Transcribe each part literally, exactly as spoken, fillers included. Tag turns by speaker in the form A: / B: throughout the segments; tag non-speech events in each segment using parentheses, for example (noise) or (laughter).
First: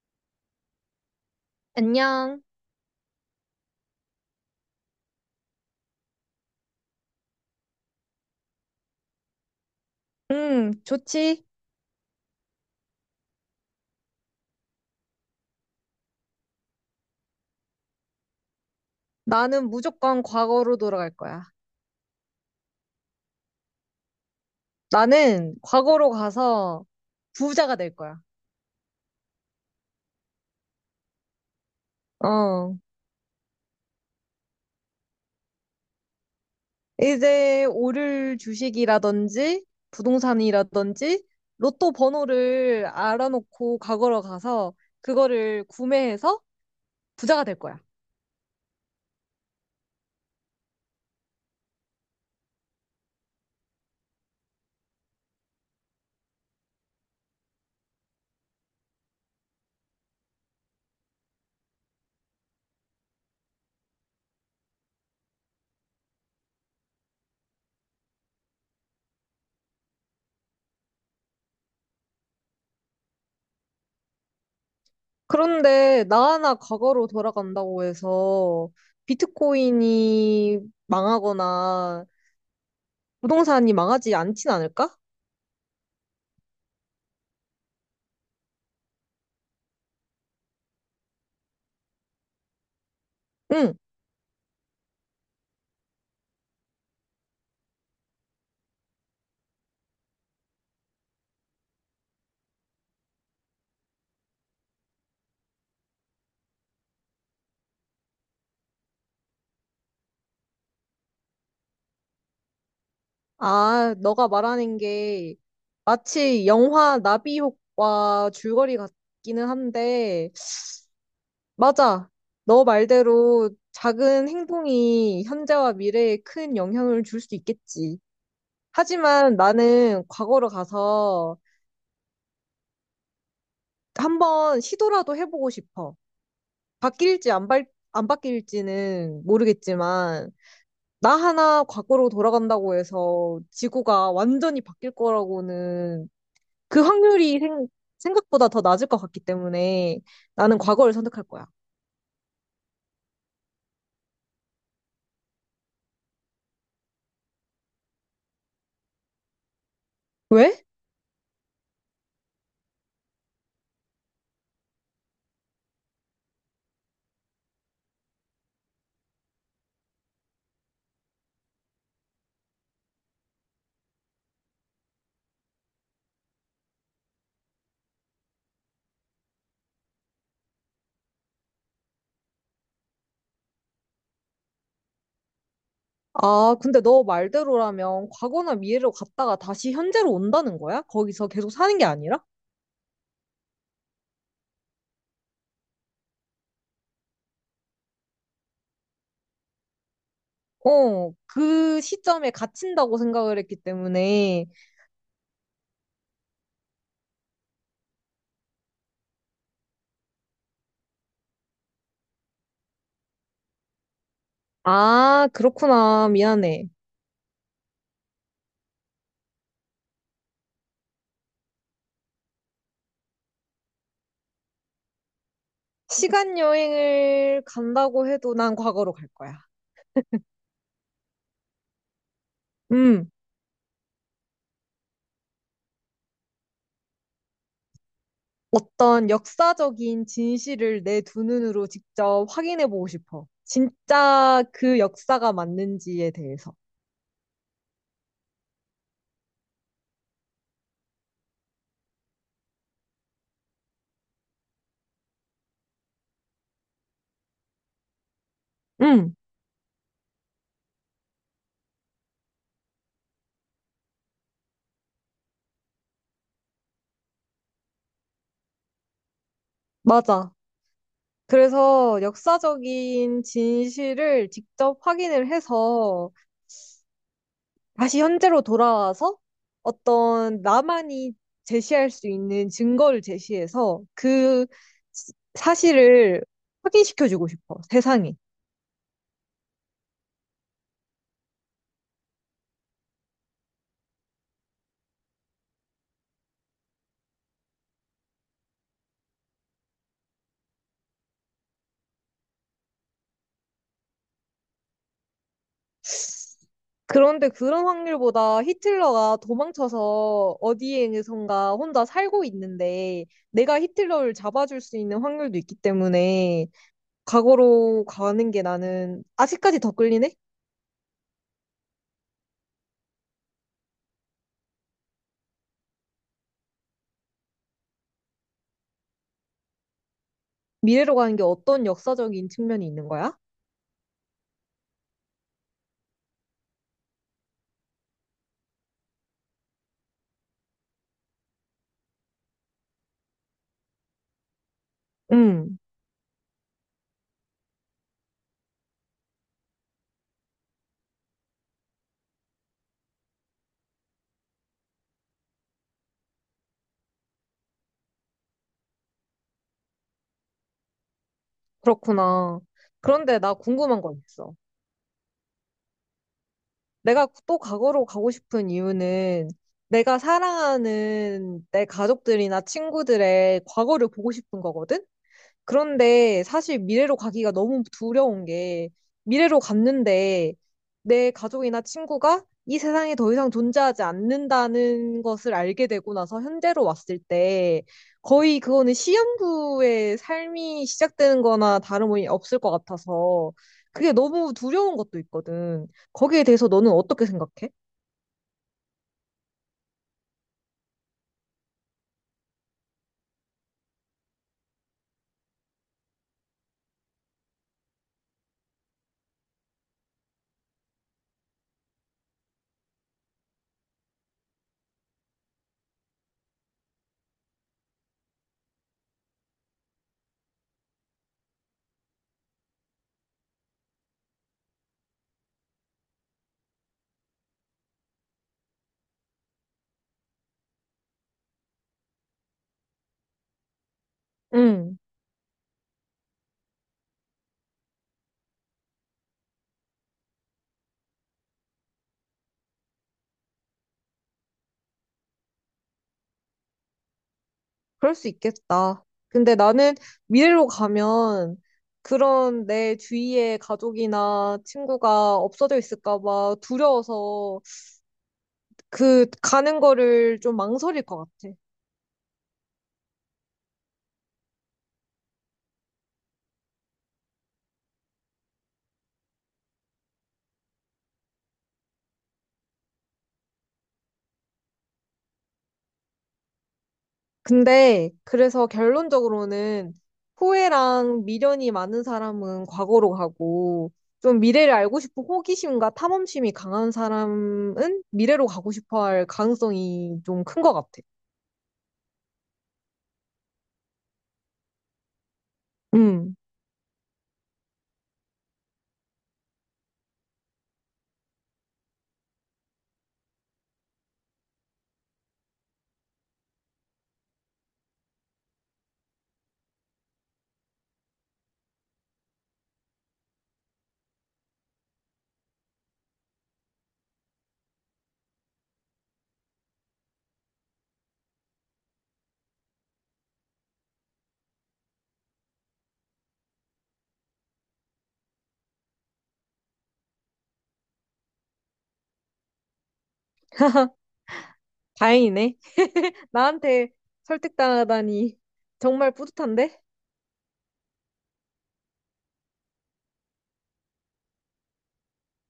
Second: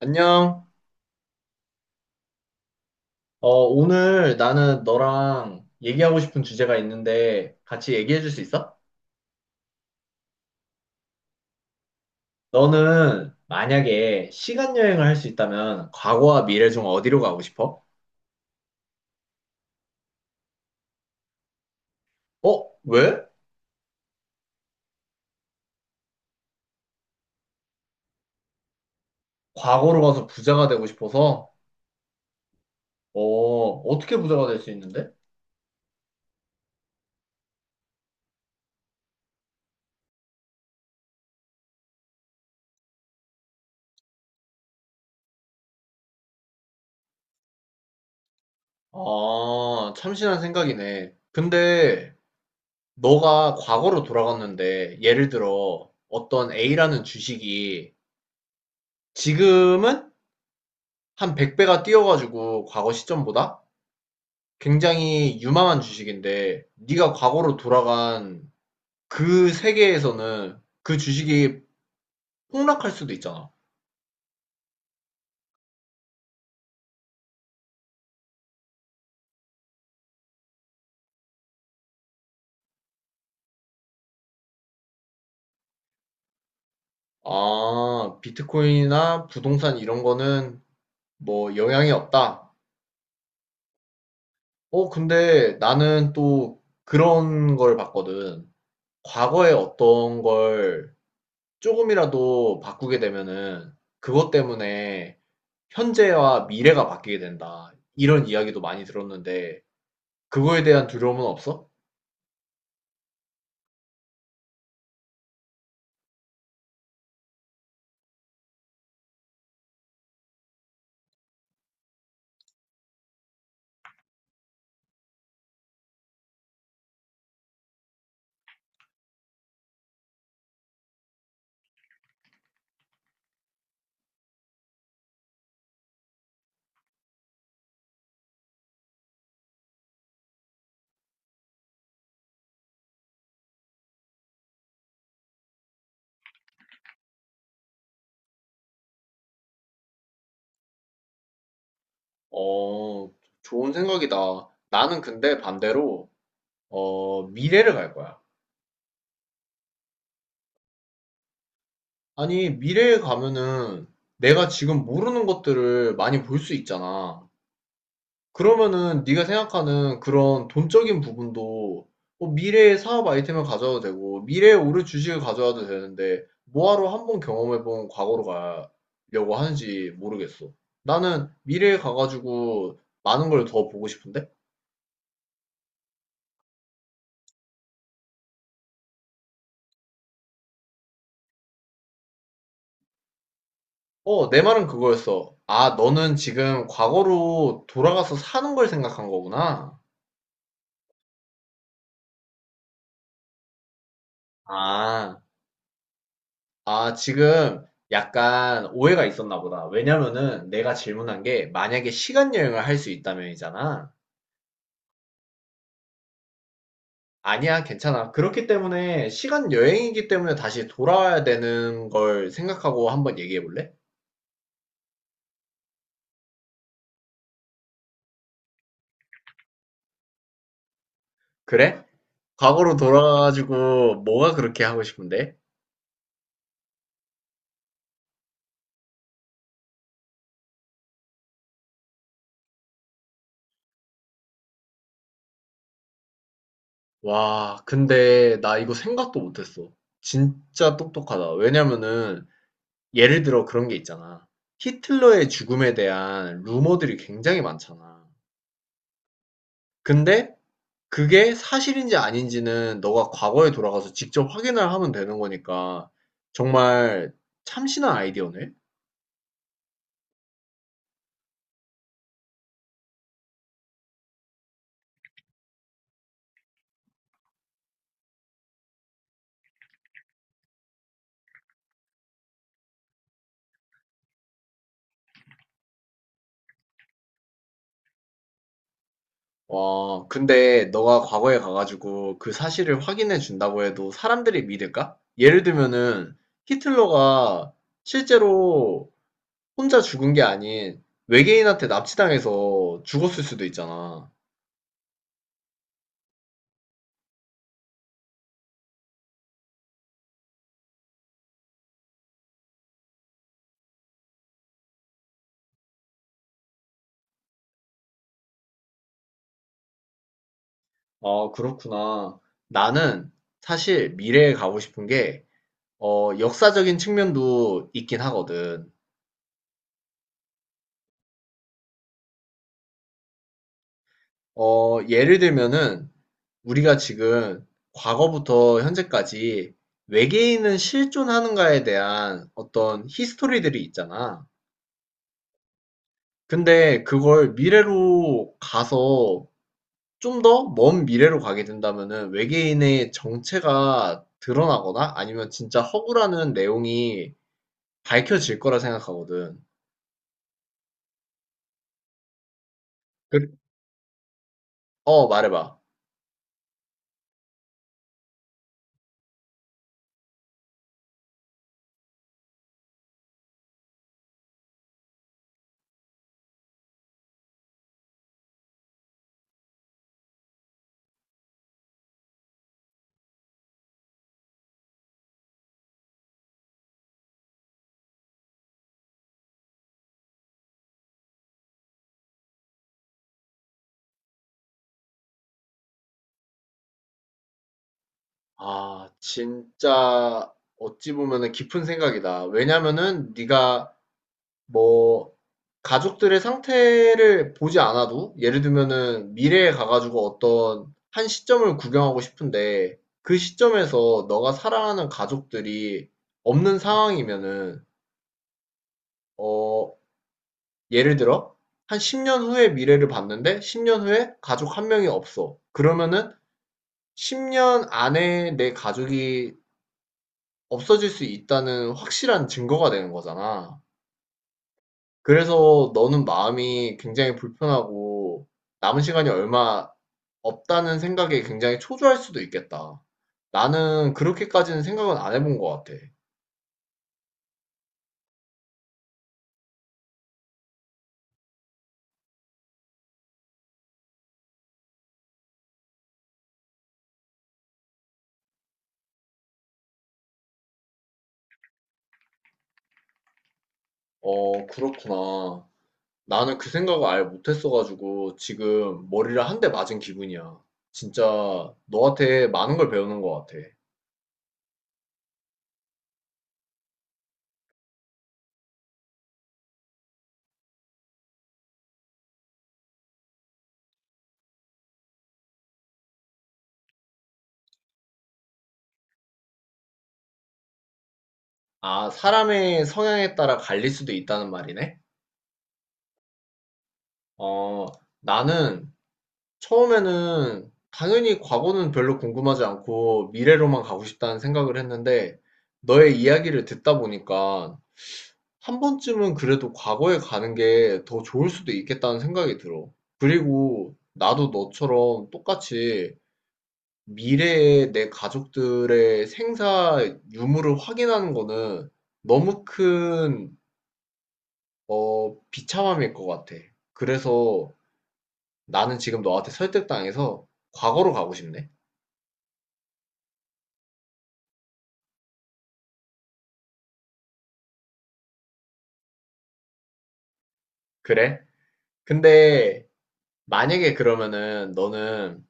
A: 안녕.
B: 안녕.
A: 어, 오늘 나는 너랑 얘기하고 싶은 주제가 있는데 같이 얘기해 줄 수 있어?
B: 음, 좋지.
A: 너는 만약에 시간 여행을 할 수 있다면 과거와 미래 중 어디로 가고 싶어?
B: 나는 무조건 과거로 돌아갈 거야.
A: 어, 왜?
B: 나는 과거로 가서 부자가 될 거야.
A: 과거로 가서 부자가 되고 싶어서?
B: 어.
A: 어, 어떻게 부자가 될 수 있는데?
B: 이제 오를 주식이라든지 부동산이라든지 로또 번호를 알아놓고 과거로 가서 그거를 구매해서 부자가 될 거야.
A: 아, 참신한 생각이네. 근데 너가 과거로 돌아갔는데 예를 들어 어떤 A라는 주식이 지금은 한 백 배가 뛰어가지고 과거 시점보다 굉장히 유망한 주식인데 네가 과거로 돌아간 그 세계에서는 그 주식이 폭락할 수도 있잖아.
B: 그런데 나 하나 과거로 돌아간다고 해서 비트코인이 망하거나 부동산이 망하지 않진 않을까?
A: 아, 비트코인이나 부동산 이런 거는 뭐 영향이 없다.
B: 응.
A: 어, 근데 나는 또 그런 걸 봤거든. 과거에 어떤 걸 조금이라도 바꾸게 되면은 그것 때문에 현재와 미래가 바뀌게 된다. 이런 이야기도 많이 들었는데 그거에 대한 두려움은 없어?
B: 아, 너가 말하는 게 마치 영화 나비효과 줄거리 같기는 한데, 맞아. 너 말대로 작은 행동이 현재와 미래에 큰 영향을 줄 수 있겠지. 하지만 나는 과거로 가서 한번 시도라도 해보고 싶어. 바뀔지 안, 바, 안 바뀔지는 모르겠지만, 나 하나 과거로 돌아간다고 해서 지구가 완전히 바뀔 거라고는 그 확률이 생, 생각보다 더 낮을 것 같기 때문에 나는 과거를 선택할 거야.
A: 어, 좋은 생각이다. 나는 근데 반대로, 어, 미래를 갈 거야.
B: 왜?
A: 아니, 미래에 가면은 내가 지금 모르는 것들을 많이 볼 수 있잖아. 그러면은 네가 생각하는 그런 돈적인 부분도 뭐 미래의 사업 아이템을 가져와도 되고, 미래에 오를 주식을 가져와도 되는데, 뭐하러 한번 경험해본 과거로 가려고 하는지 모르겠어. 나는 미래에 가가지고 많은 걸 더 보고 싶은데?
B: 아, 근데 너 말대로라면 과거나 미래로 갔다가 다시 현재로 온다는 거야? 거기서 계속 사는 게 아니라?
A: 어, 내 말은 그거였어. 아, 너는 지금 과거로 돌아가서 사는 걸 생각한 거구나.
B: 어, 그 시점에 갇힌다고 생각을 했기 때문에.
A: 아, 아, 지금 약간 오해가 있었나 보다. 왜냐면은 내가 질문한 게 만약에 시간 여행을 할 수 있다면이잖아.
B: 아, 그렇구나. 미안해.
A: 아니야, 괜찮아. 그렇기 때문에 시간 여행이기 때문에 다시 돌아와야 되는 걸 생각하고 한번 얘기해 볼래?
B: 시간 여행을 간다고 해도 난 과거로 갈 거야.
A: 그래? 과거로
B: 음.
A: 돌아가가지고 뭐가 그렇게 하고 싶은데?
B: 어떤 역사적인 진실을 내 두 눈으로 직접 확인해 보고 싶어. 진짜 그 역사가 맞는지에 대해서.
A: 와, 근데 나 이거 생각도 못했어. 진짜 똑똑하다. 왜냐면은 예를 들어 그런 게 있잖아. 히틀러의 죽음에 대한 루머들이 굉장히 많잖아.
B: 응,
A: 근데 그게 사실인지 아닌지는 너가 과거에 돌아가서 직접 확인을 하면 되는 거니까 정말 참신한 아이디어네.
B: 맞아. 그래서 역사적인 진실을 직접 확인을 해서 다시 현재로 돌아와서 어떤 나만이 제시할 수 있는 증거를 제시해서 그 시- 사실을 확인시켜 주고 싶어, 세상에.
A: 와, 근데 너가 과거에 가가지고 그 사실을 확인해 준다고 해도 사람들이 믿을까? 예를 들면은 히틀러가 실제로 혼자 죽은 게 아닌 외계인한테 납치당해서 죽었을 수도 있잖아.
B: 그런데 그런 확률보다 히틀러가 도망쳐서 어디에선가 혼자 살고 있는데 내가 히틀러를 잡아줄 수 있는 확률도 있기 때문에 과거로 가는 게 나는 아직까지 더 끌리네?
A: 아, 그렇구나. 나는 사실 미래에 가고 싶은 게, 어, 역사적인 측면도 있긴 하거든.
B: 미래로 가는 게 어떤 역사적인 측면이 있는 거야?
A: 어, 예를 들면은 우리가 지금 과거부터 현재까지 외계인은 실존하는가에 대한 어떤 히스토리들이 있잖아.
B: 음,
A: 근데 그걸 미래로 가서 좀 더 먼 미래로 가게 된다면은 외계인의 정체가 드러나거나 아니면 진짜 허구라는 내용이 밝혀질 거라 생각하거든.
B: 그렇구나. 그런데 나
A: 그-
B: 궁금한 거 있어.
A: 어, 말해봐.
B: 내가 또 과거로 가고 싶은 이유는 내가 사랑하는 내 가족들이나 친구들의 과거를 보고 싶은 거거든? 그런데 사실 미래로 가기가 너무 두려운 게 미래로 갔는데 내 가족이나 친구가 이 세상에 더 이상 존재하지 않는다는 것을 알게 되고 나서 현재로 왔을 때 거의 그거는 시한부의 삶이 시작되는 거나 다름이 없을 것 같아서 그게 너무 두려운 것도 있거든. 거기에 대해서 너는 어떻게 생각해?
A: 아, 진짜 어찌 보면은 깊은 생각이다. 왜냐면은 네가 뭐 가족들의 상태를 보지 않아도 예를 들면은 미래에 가가지고 어떤 한 시점을 구경하고 싶은데 그 시점에서 너가 사랑하는 가족들이 없는 상황이면은 어, 예를 들어 한 십 년 후의 미래를 봤는데 십 년 후에 가족 한 명이 없어. 그러면은 십 년 안에 내 가족이 없어질 수 있다는 확실한 증거가 되는 거잖아. 그래서 너는 마음이 굉장히 불편하고 남은 시간이 얼마 없다는 생각에 굉장히 초조할 수도 있겠다. 나는 그렇게까지는 생각은 안 해본 것 같아.
B: 그럴 수 있겠다. 근데 나는 미래로 가면 그런 내 주위에 가족이나 친구가 없어져 있을까 봐 두려워서 그 가는 거를 좀 망설일 것 같아.
A: 어, 그렇구나. 나는 그 생각을 아예 못했어가지고 지금 머리를 한 대 맞은 기분이야. 진짜 너한테 많은 걸 배우는 것 같아.
B: 근데 그래서 결론적으로는 후회랑 미련이 많은 사람은 과거로 가고 좀 미래를 알고 싶은 호기심과 탐험심이 강한 사람은 미래로 가고 싶어 할 가능성이 좀 큰 것 같아.
A: 아, 사람의 성향에 따라 갈릴 수도 있다는 말이네?
B: 음,
A: 어, 나는 처음에는 당연히 과거는 별로 궁금하지 않고 미래로만 가고 싶다는 생각을 했는데 너의 이야기를 듣다 보니까 한 번쯤은 그래도 과거에 가는 게 더 좋을 수도 있겠다는 생각이 들어. 그리고 나도 너처럼 똑같이 미래에 내 가족들의 생사 유무를 확인하는 거는 너무 큰, 어, 비참함일 것 같아. 그래서 나는 지금 너한테 설득당해서 과거로 가고 싶네.
B: 다행이네. 나한테 설득당하다니 정말 뿌듯한데?
A: 그래? 근데 만약에 그러면은 너는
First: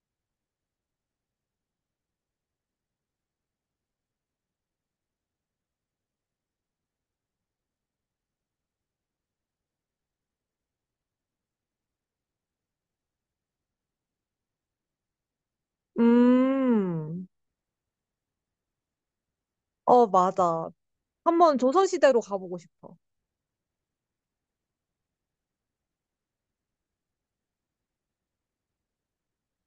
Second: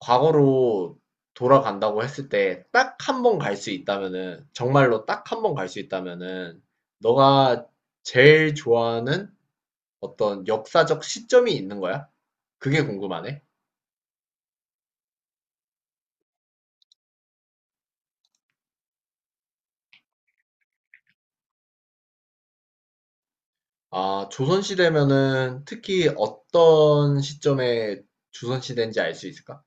A: 과거로 돌아간다고 했을 때 딱 한 번 갈 수 있다면은, 정말로 딱 한 번 갈 수 있다면은, 너가 제일 좋아하는 어떤 역사적 시점이 있는 거야? 그게 궁금하네.
B: 음, 어, 맞아. 한번 조선시대로 가보고 싶어.
A: 아, 조선시대면은 특히 어떤 시점에 조선시대인지 알 수 있을까?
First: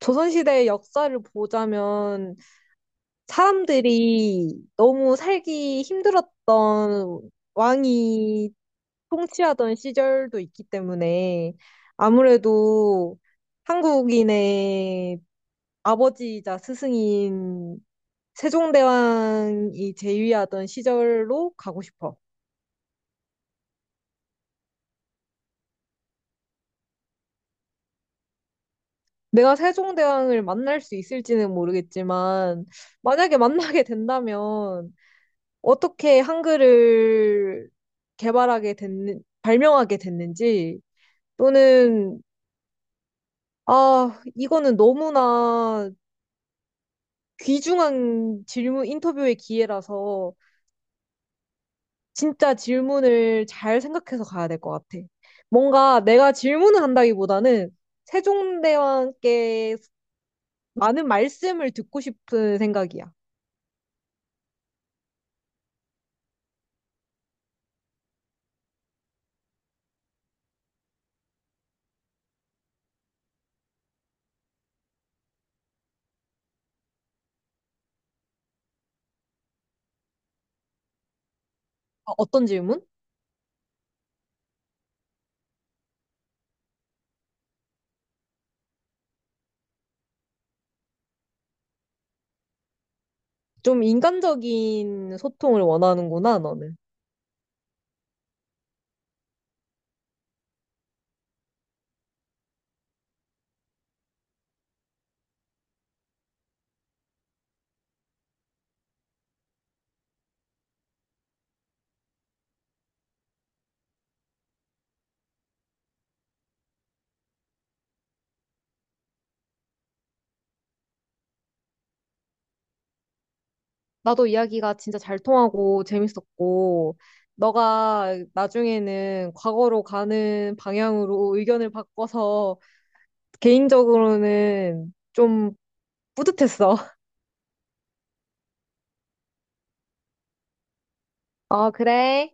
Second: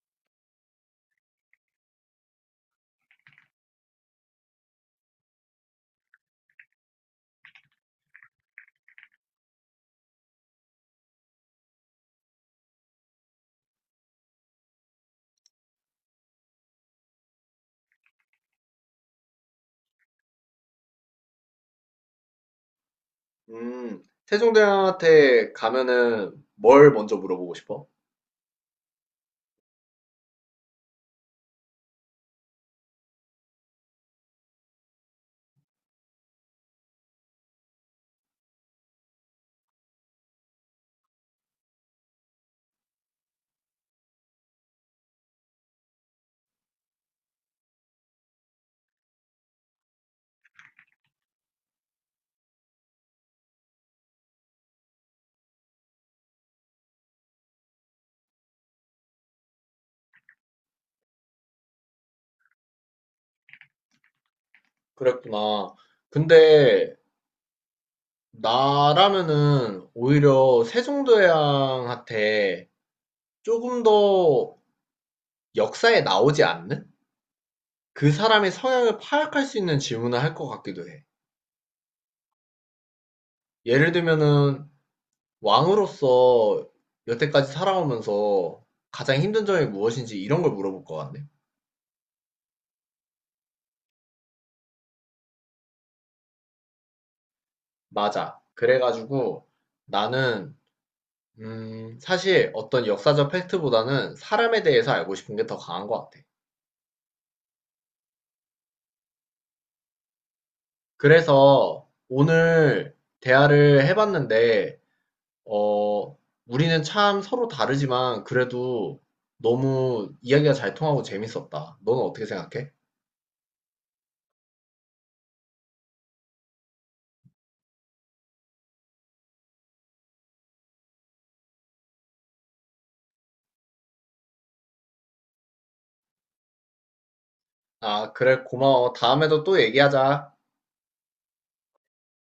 B: 조선시대의 역사를 보자면 사람들이 너무 살기 힘들었던 왕이 통치하던 시절도 있기 때문에 아무래도 한국인의 아버지이자 스승인 세종대왕이 재위하던 시절로 가고 싶어.
A: 음, 세종대왕한테 가면은 뭘 먼저 물어보고 싶어?
B: 내가 세종대왕을 만날 수 있을지는 모르겠지만, 만약에 만나게 된다면, 어떻게 한글을 개발하게 됐는, 발명하게 됐는지, 또는, 아, 이거는 너무나 귀중한 질문, 인터뷰의 기회라서, 진짜 질문을 잘 생각해서 가야 될 것 같아. 뭔가 내가 질문을 한다기보다는, 세종대왕께 많은 말씀을 듣고 싶은 생각이야.
A: 그랬구나. 근데 나라면은 오히려 세종대왕한테 조금 더 역사에 나오지 않는? 그 사람의 성향을 파악할 수 있는 질문을 할 것 같기도 해.
B: 어, 어떤 질문?
A: 예를 들면은 왕으로서 여태까지 살아오면서 가장 힘든 점이 무엇인지 이런 걸 물어볼 것 같네.
B: 좀 인간적인 소통을 원하는구나, 너는.
A: 맞아. 그래가지고 나는 음, 사실 어떤 역사적 팩트보다는 사람에 대해서 알고 싶은 게 더 강한 것 같아. 그래서 오늘 대화를 해봤는데 어, 우리는 참 서로 다르지만 그래도 너무 이야기가 잘 통하고 재밌었다. 너는 어떻게 생각해?
B: 나도 이야기가 진짜 잘 통하고 재밌었고, 너가 나중에는 과거로 가는 방향으로 의견을 바꿔서 개인적으로는 좀 뿌듯했어. (laughs)
A: 아, 그래, 고마워. 다음에도 또 얘기하자.
B: 어, 그래.